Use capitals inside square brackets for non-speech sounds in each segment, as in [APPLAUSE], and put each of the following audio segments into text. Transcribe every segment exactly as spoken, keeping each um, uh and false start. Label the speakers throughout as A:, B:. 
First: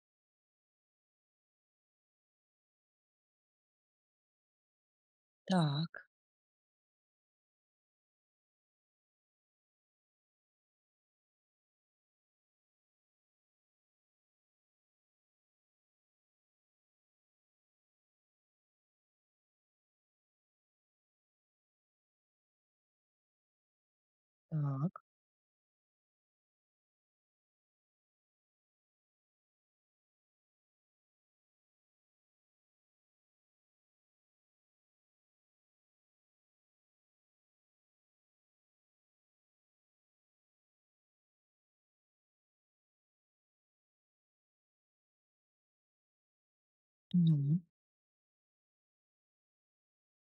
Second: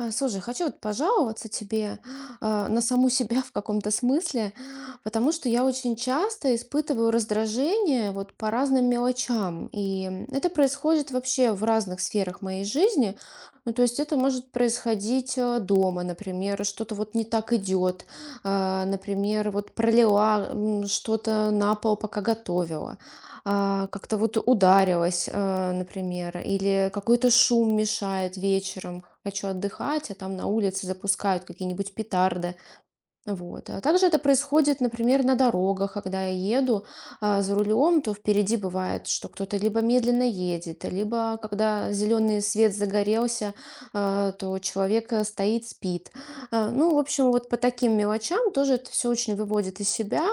A: А, Слушай, хочу вот пожаловаться тебе [GASPS] а, на саму себя в каком-то смысле, [GASPS] потому что я очень
B: Так,
A: часто испытываю раздражение вот по разным мелочам, и это происходит вообще в разных сферах моей жизни. Ну, то есть это может происходить э, дома, например, что-то вот не так идет, а, например, вот пролила м, что-то на пол, пока готовила, а, как-то вот
B: так.
A: ударилась, э, например, или какой-то шум мешает вечером, хочу отдыхать, а там на улице запускают какие-нибудь петарды, вот. А также это происходит, например, на дорогах, когда я еду а, за рулем, то впереди бывает, что кто-то либо медленно едет, либо когда зеленый свет загорелся, а, то человек э, стоит, спит. А, Ну, в общем, вот по
B: Ну,
A: таким мелочам тоже это все очень выводит из себя,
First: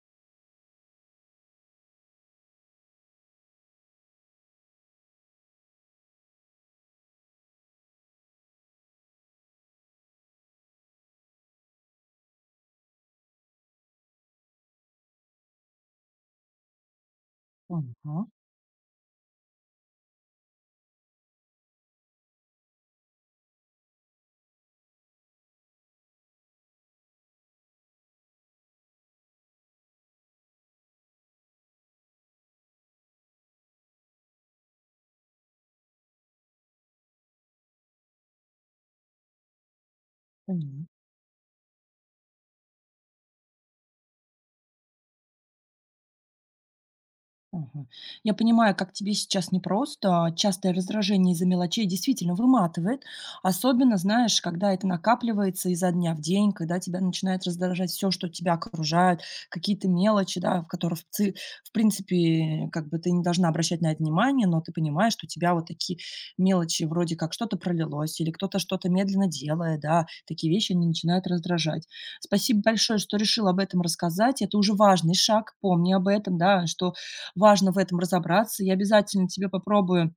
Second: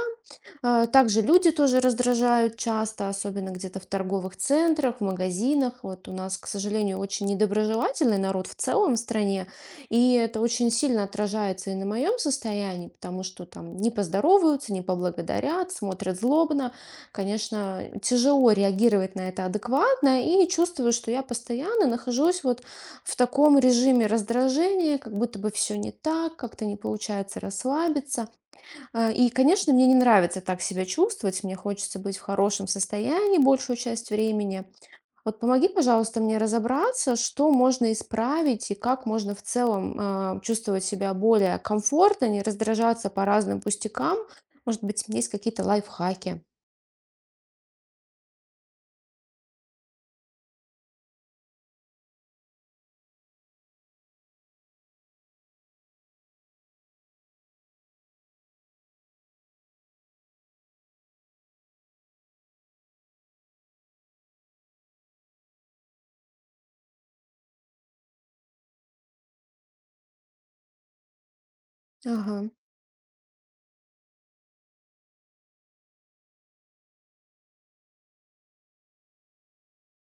A: а, также люди тоже раздражают часто, особенно где-то в торговых центрах, в магазинах. Вот у нас, к сожалению, очень недоброжелательный народ в целом в стране, и это очень сильно отражается и на моем состоянии, потому что там не поздороваются, не поблагодарят, смотрят злобно. Конечно,
B: ага,
A: тяжело реагировать на это адекватно, и чувствую, что я постоянно нахожусь вот в таком режиме раздражения, как будто бы все не так, как-то не получается расслабиться. А, и, конечно, мне не нравится так себя чувствовать. Мне хочется быть в хорошем состоянии большую часть времени. Вот помоги, пожалуйста, мне разобраться, что можно исправить и как можно в целом а, чувствовать
B: поняла.
A: себя более комфортно, не раздражаться по разным пустякам. Может быть, есть какие-то лайфхаки.
B: Ага. Я понимаю, как тебе сейчас непросто. Частое раздражение из-за мелочей действительно выматывает. Особенно, знаешь, когда это накапливается изо дня в день, когда тебя начинает раздражать все, что тебя окружает, какие-то мелочи, да, в которых, в ци- в принципе, как бы ты не должна обращать на это внимание, но ты понимаешь, что у тебя вот такие мелочи, вроде как что-то пролилось, или кто-то что-то медленно делает, да, такие вещи, они начинают раздражать.
A: Ага.
B: Спасибо большое, что решил об этом рассказать. Это уже важный шаг. Помни об этом, да, что важно в этом разобраться. Я обязательно тебе попробую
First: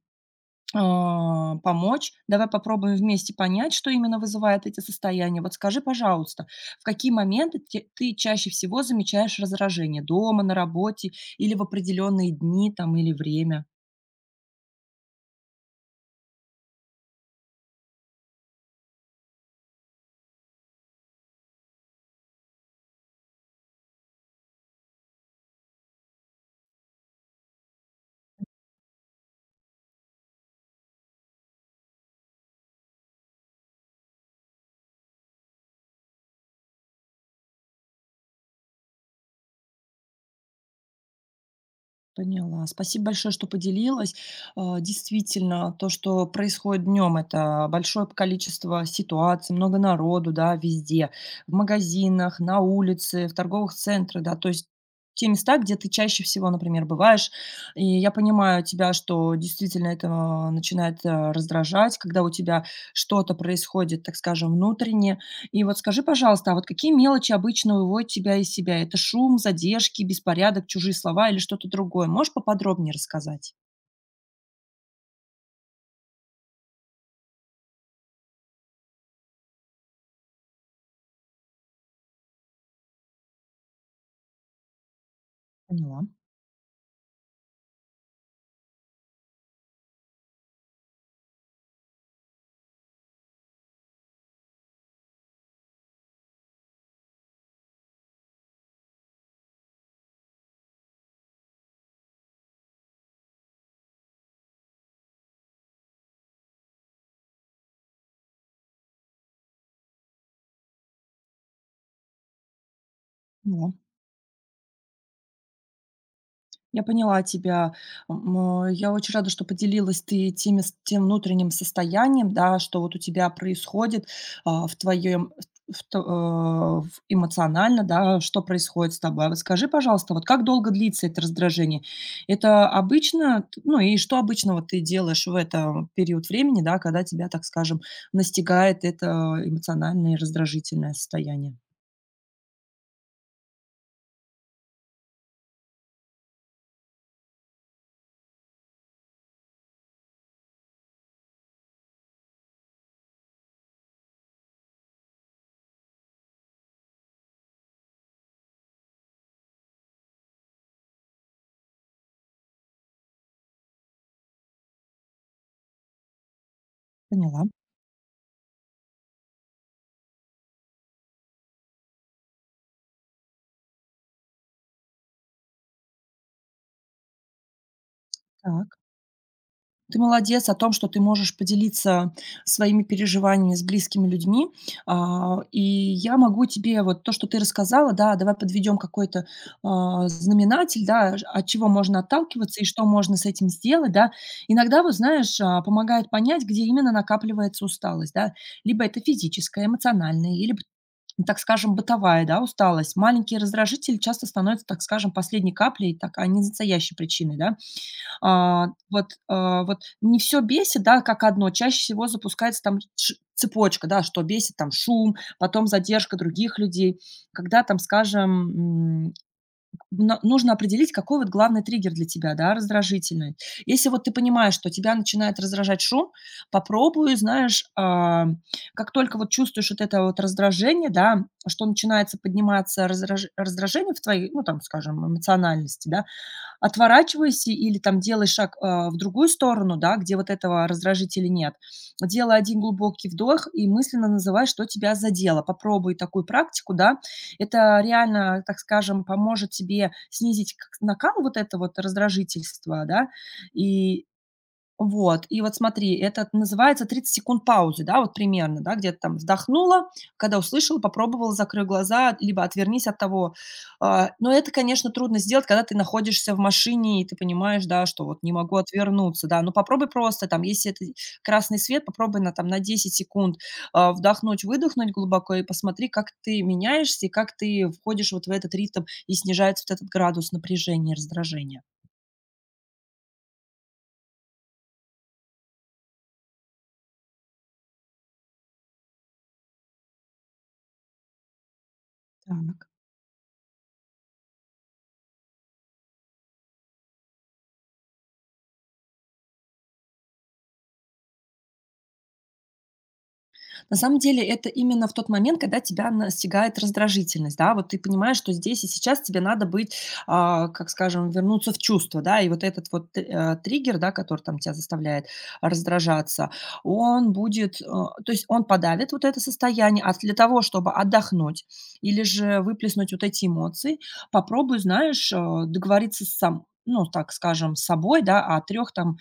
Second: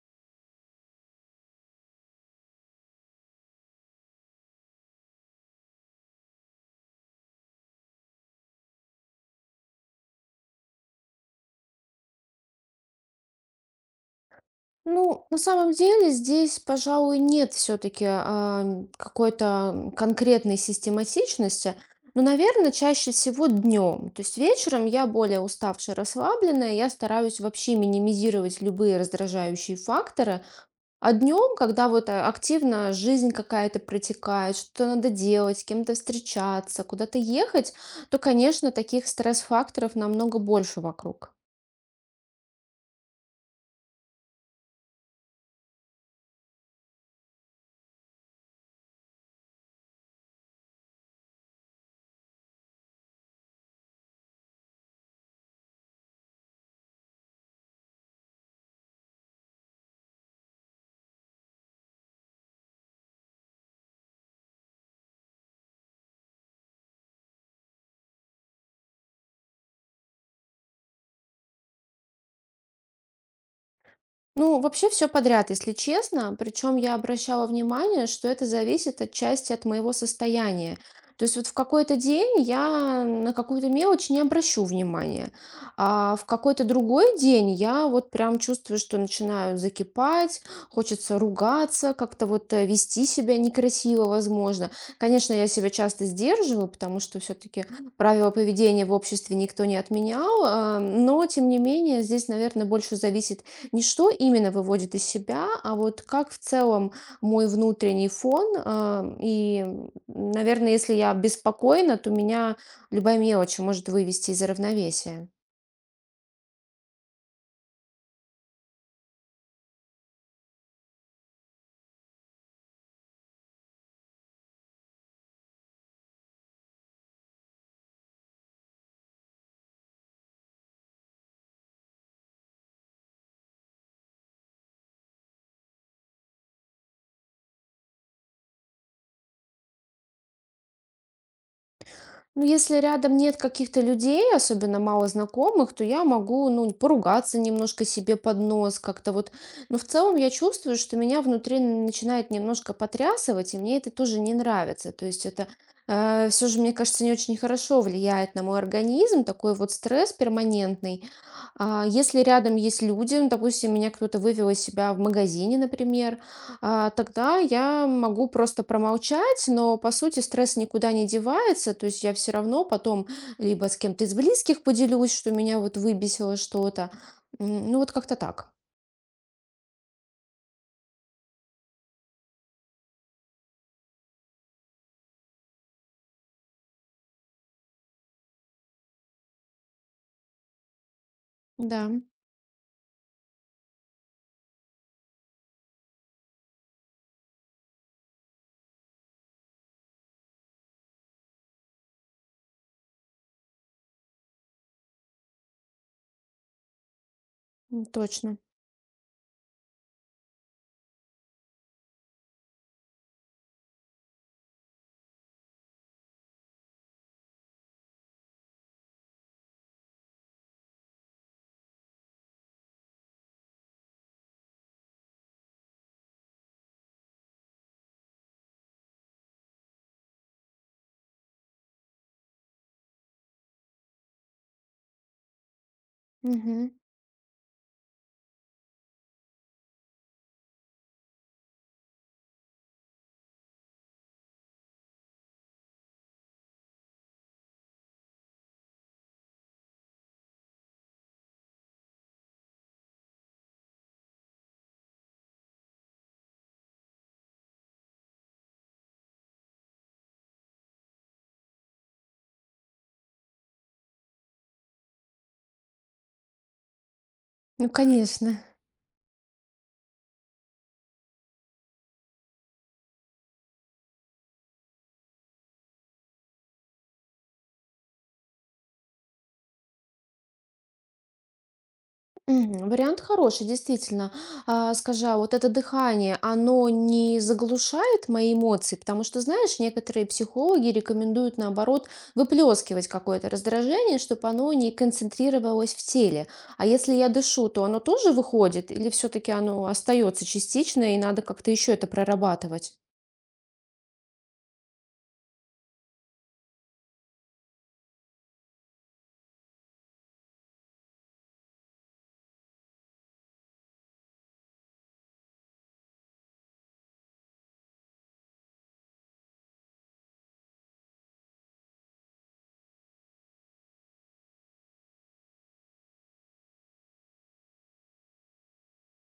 B: а, помочь. Давай попробуем вместе понять, что именно вызывает эти состояния. Вот скажи, пожалуйста, в какие моменты те ты чаще всего замечаешь раздражение: дома, на работе или в определенные дни там или время?
A: Ну, на самом деле здесь, пожалуй, нет все-таки какой-то конкретной систематичности. Но, наверное, чаще всего днем. То есть вечером я более уставшая, расслабленная, я стараюсь вообще минимизировать любые раздражающие факторы. А днем, когда вот а, активно жизнь какая-то протекает, что-то надо делать, с кем-то встречаться, куда-то ехать, то, конечно, таких стресс-факторов намного больше вокруг.
B: Поняла. Спасибо большое, что поделилась. А, Действительно, то, что происходит днем, это большое количество ситуаций, много народу, да, везде, в магазинах, на улице, в торговых центрах, да, то есть те места, где ты чаще всего, например, бываешь. И я понимаю тебя, что действительно это а, начинает а, раздражать, когда у тебя что-то происходит, так скажем, внутренне, и вот скажи, пожалуйста, а вот какие мелочи обычно выводят тебя из себя? Это шум, задержки, беспорядок, чужие слова или что-то другое? Можешь поподробнее рассказать?
A: Ну, вообще все подряд, если честно. Причем я обращала внимание, что это зависит отчасти от моего состояния. То есть вот в какой-то день я на какую-то мелочь не обращу внимания,
B: Поняла,
A: а в какой-то другой день я вот прям чувствую, что начинаю закипать, хочется ругаться, как-то вот э, вести себя некрасиво, возможно. Конечно, я себя часто сдерживаю, потому что все-таки правила поведения в обществе никто не отменял, а, но тем не менее здесь, наверное, больше зависит не что именно выводит из себя, а вот как в целом мой внутренний фон. а, И, наверное, если я беспокойна, то меня любая мелочь
B: поняла.
A: может вывести из равновесия.
B: Я поняла тебя. М, э, я очень рада, что поделилась ты теми с тем внутренним состоянием, да, что вот у тебя происходит, а, в твоем в т э, в эмоционально, да, что происходит с тобой. А вот скажи, пожалуйста, вот как долго длится это раздражение? Это обычно, т ну, и что обычного ты делаешь в это период времени, да, когда тебя, так скажем, настигает это эмоциональное и раздражительное состояние?
A: Ну, если рядом нет каких-то людей, особенно мало знакомых, то я могу, ну, поругаться немножко себе под нос как-то вот. Но в целом я чувствую, что меня внутри начинает немножко потрясывать, и мне это тоже не нравится. То есть это все же, мне кажется, не очень хорошо влияет на мой организм, такой вот стресс перманентный. А, Если рядом есть люди, ну, допустим, меня кто-то вывел из себя в магазине, например, а, тогда
B: Поняла.
A: я могу просто промолчать, но по сути стресс никуда не девается, то есть я все равно потом либо с кем-то из близких поделюсь, что меня вот выбесило что-то. М, Ну вот как-то так.
B: Так. Ты молодец о том, что ты можешь поделиться своими переживаниями с близкими людьми. А, и я могу тебе вот то, что ты рассказала, да, давай подведем какой-то а, знаменатель, да, ж- от чего
A: Да,
B: можно отталкиваться и что можно с этим сделать, да. Иногда, вот знаешь, а, помогает понять, где именно накапливается усталость, да. Либо это физическая, эмоциональная, или б- так скажем, бытовая, да, усталость. Маленькие раздражители часто становятся, так скажем, последней каплей, так, а не настоящей причиной, да.
A: м, точно.
B: А, вот, а, вот не все бесит, да, как одно. Чаще всего запускается там ш цепочка, да, что бесит там шум, потом задержка других людей. Когда там, скажем, м, но нужно определить, какой вот главный триггер для тебя, да, раздражительный. Если вот ты понимаешь, что тебя начинает раздражать шум, попробуй, знаешь, а, как только вот чувствуешь вот это вот раздражение, да, что начинается подниматься раздраж раздражение в твоей, ну, там, скажем, эмоциональности, да,
A: Мгм.
B: отворачивайся или там делай шаг, а, в другую сторону, да, где вот этого раздражителя нет. Делай один глубокий вдох и мысленно называй, что тебя задело. Попробуй такую практику, да. Это реально, так скажем, поможет тебе снизить как накал вот это вот раздражительства, да, и вот, и вот смотри, это называется тридцать секунд паузы, да, вот примерно, да, где-то там вздохнула, когда услышала, попробовала, закрой глаза, либо отвернись от того. А, Но это, конечно, трудно сделать, когда ты находишься в машине, и ты понимаешь,
A: Ну,
B: да, что вот не
A: конечно.
B: могу отвернуться, да, но попробуй просто, там, если это красный свет, попробуй на, там, на десять секунд а, вдохнуть, выдохнуть глубоко и посмотри, как ты меняешься и как ты входишь вот в этот ритм и снижается вот этот градус напряжения раздражения.
A: Мгм. Вариант хороший, действительно. А, скажи, а вот это дыхание, оно не заглушает мои эмоции? Потому что, знаешь, некоторые психологи рекомендуют, наоборот,
B: Так.
A: выплескивать какое-то раздражение, чтобы оно не концентрировалось в теле. А если я дышу, то оно тоже выходит? Или все-таки оно остается частично, и надо как-то еще это прорабатывать?
B: На самом деле это именно в тот момент, когда тебя настигает раздражительность, да, вот ты понимаешь, что здесь и сейчас тебе надо быть, а, как скажем, вернуться в чувство, да, и вот этот вот т- э, триггер, да, который там тебя заставляет раздражаться, он будет, э, то есть он подавит вот это состояние, а для того, чтобы отдохнуть или же выплеснуть вот эти эмоции, попробуй, знаешь, э, договориться с сам, ну, так скажем, с собой, да, о трех там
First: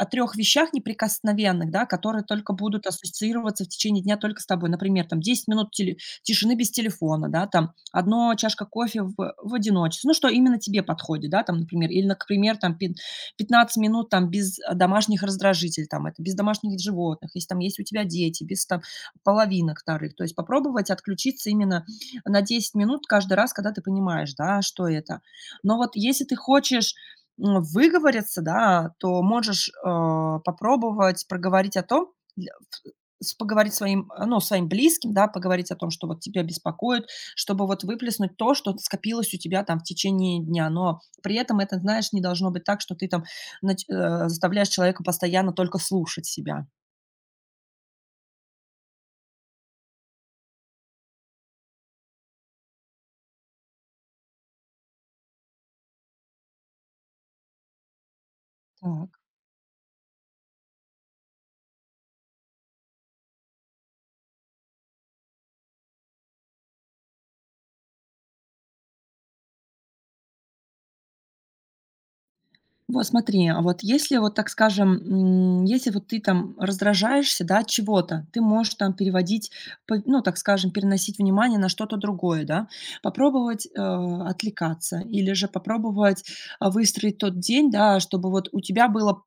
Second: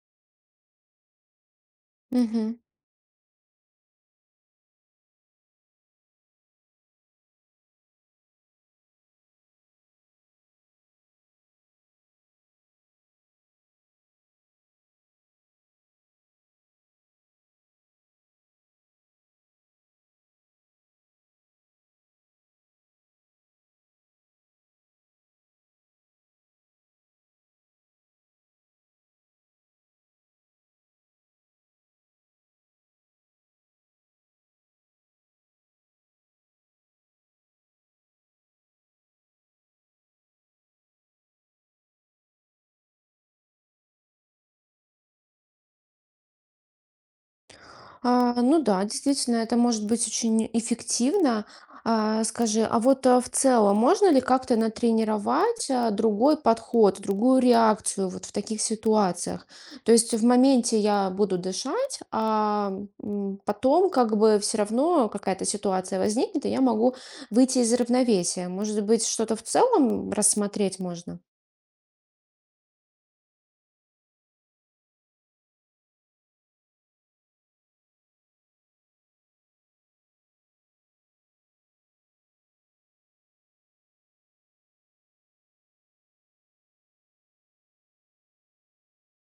B: о трех вещах неприкосновенных, да, которые только
A: Мгм.
B: будут ассоциироваться в течение дня только с тобой. Например, там десять минут теле тишины без телефона, да, там одна чашка кофе в в одиночестве. Ну, что именно тебе подходит, да, там, например, или, на к пример, там пят пятнадцать минут там без, э, домашних раздражителей, там это, без домашних животных, если там есть у тебя дети, без там половинок вторых. То есть попробовать отключиться именно на десять минут каждый раз, когда ты понимаешь, да, что это. Но вот если ты хочешь, м, выговориться, да, то можешь, а, попробовать проговорить о том, для ф с поговорить своим, э, ну, своим близким, да, поговорить о том, что вот тебя беспокоит, чтобы вот выплеснуть то, что скопилось у тебя там в течение дня. Но при этом это, знаешь, не должно быть так, что ты там нач э, заставляешь человека постоянно только слушать себя.
A: А, ну да, действительно, это может быть очень эффективно. А, скажи, а вот а, в целом можно ли как-то натренировать а, другой подход, другую реакцию вот в таких
B: Так.
A: ситуациях? То есть в моменте я буду дышать, а м, потом как бы все равно какая-то ситуация возникнет, и я могу выйти из равновесия. Может быть, что-то в целом рассмотреть можно?
B: Вот смотри, а вот если вот, так скажем, м, если вот ты там раздражаешься, да, от чего-то, ты можешь там переводить, п- ну, так скажем, переносить внимание на что-то другое, да, попробовать э, отвлекаться или же попробовать а, выстроить тот день, да, чтобы вот у тебя было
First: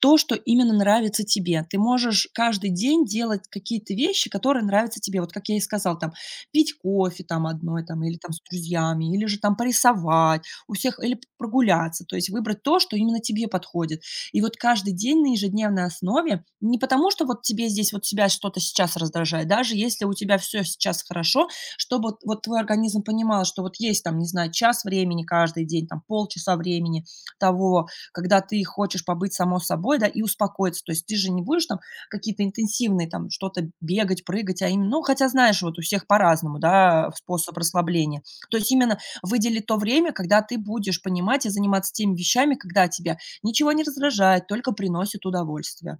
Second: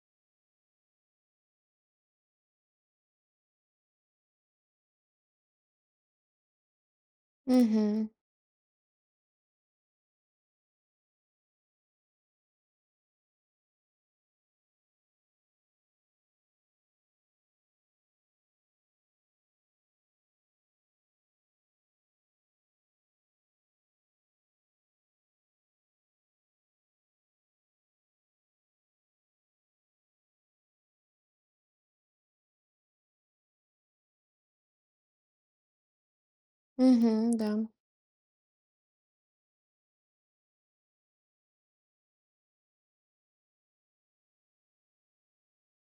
B: то, что именно нравится тебе. Ты можешь каждый день делать какие-то вещи, которые нравятся тебе. Вот как я и сказала, там, пить кофе там одной, там,
A: Угу,
B: или там с друзьями, или же там порисовать, у всех или прогуляться, то есть выбрать то, что именно тебе подходит. И вот каждый день на ежедневной основе, не потому что вот тебе здесь вот тебя что-то сейчас раздражает, даже если у тебя все сейчас хорошо, чтобы вот вот твой организм понимал, что вот есть там, не знаю, час времени каждый день, там полчаса времени того, когда ты хочешь побыть само собой, да, и успокоиться. То есть ты же не будешь там какие-то интенсивные там что-то бегать, прыгать, а именно ну, хотя знаешь, вот у всех по-разному, да,
A: угу, да.
B: способ расслабления. То есть именно выдели то время, когда ты будешь понимать и заниматься теми вещами, когда тебя ничего не раздражает, только приносит удовольствие.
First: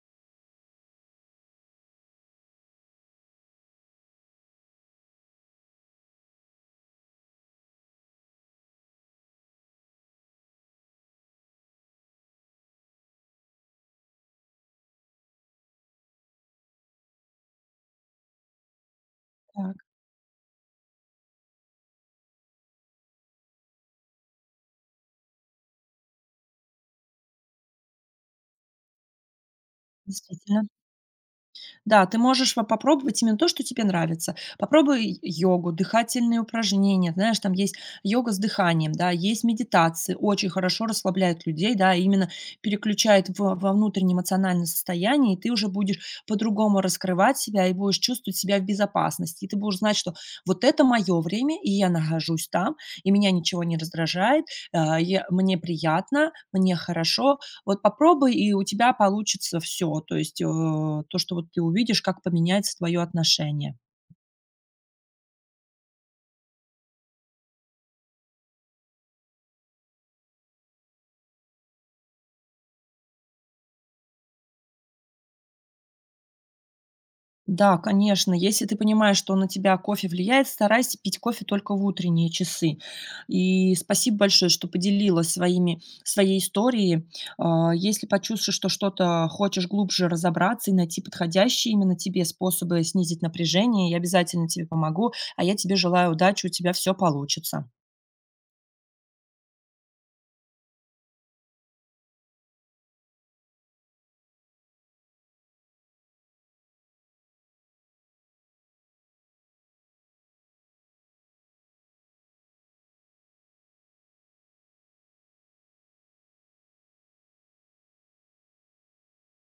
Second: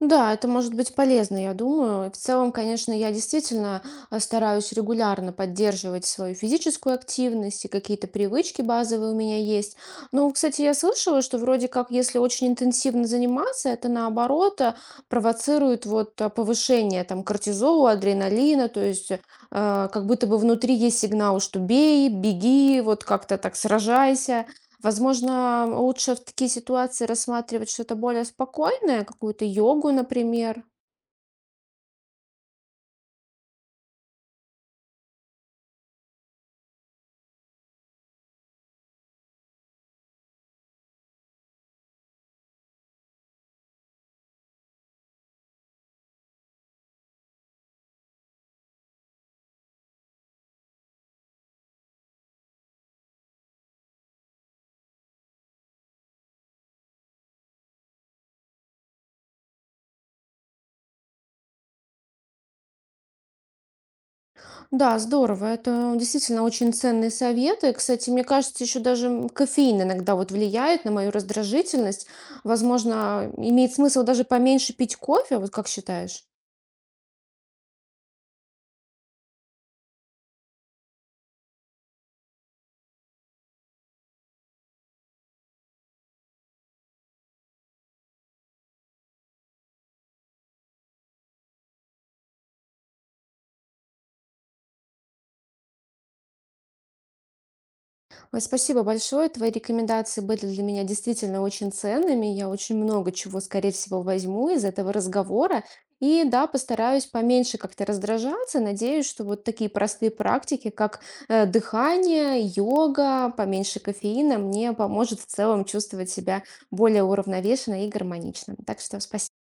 A: Да, это может быть полезно, я думаю. И В целом, конечно, я действительно э, стараюсь регулярно поддерживать свою физическую активность, и какие-то привычки базовые у меня есть. Ну, вот, кстати, я слышала, что вроде как, если очень интенсивно заниматься, это наоборот э, провоцирует вот э, повышение там кортизола, адреналина, то есть, э,
B: Так,
A: как будто бы внутри есть сигнал, что бей, беги, вот как-то так, сражайся. Возможно, лучше в такие ситуации рассматривать что-то более спокойное, какую-то йогу, например.
B: действительно. Да, ты можешь по- попробовать именно то, что тебе нравится. Попробуй йогу, дыхательные упражнения. Знаешь, там есть йога с дыханием, да, есть медитации, очень хорошо расслабляет людей, да, и именно переключает во, во внутреннее эмоциональное состояние, и ты уже будешь по-другому раскрывать себя и будешь чувствовать себя в безопасности. И ты будешь знать, что вот это мое время, и я нахожусь там, и меня ничего не раздражает, а, я- мне приятно, мне хорошо, вот попробуй, и у тебя получится все. То есть, э, то, что вот ты увидишь, как поменяется твое отношение.
A: Да, здорово. Это действительно очень ценные советы. Кстати, мне кажется, еще даже м, кофеин иногда вот влияет на мою раздражительность. Возможно, имеет смысл даже поменьше пить кофе, вот как считаешь?
B: Да, конечно, если ты понимаешь, что на тебя кофе влияет, старайся пить кофе только в утренние часы. И спасибо большое, что поделилась своими своей историей. А, если почувствуешь, что что-то хочешь глубже разобраться и найти подходящие именно тебе способы снизить напряжение, я обязательно тебе помогу, а я тебе желаю удачи, у тебя все получится.
A: Ой, спасибо большое. Твои рекомендации были для меня действительно очень ценными. Я очень много чего, скорее всего, возьму из этого разговора. И да, постараюсь поменьше как-то раздражаться. Надеюсь, что вот такие простые практики, как э, дыхание, йога, поменьше кофеина, мне поможет в целом чувствовать себя более уравновешенно и гармонично. Так что спасибо.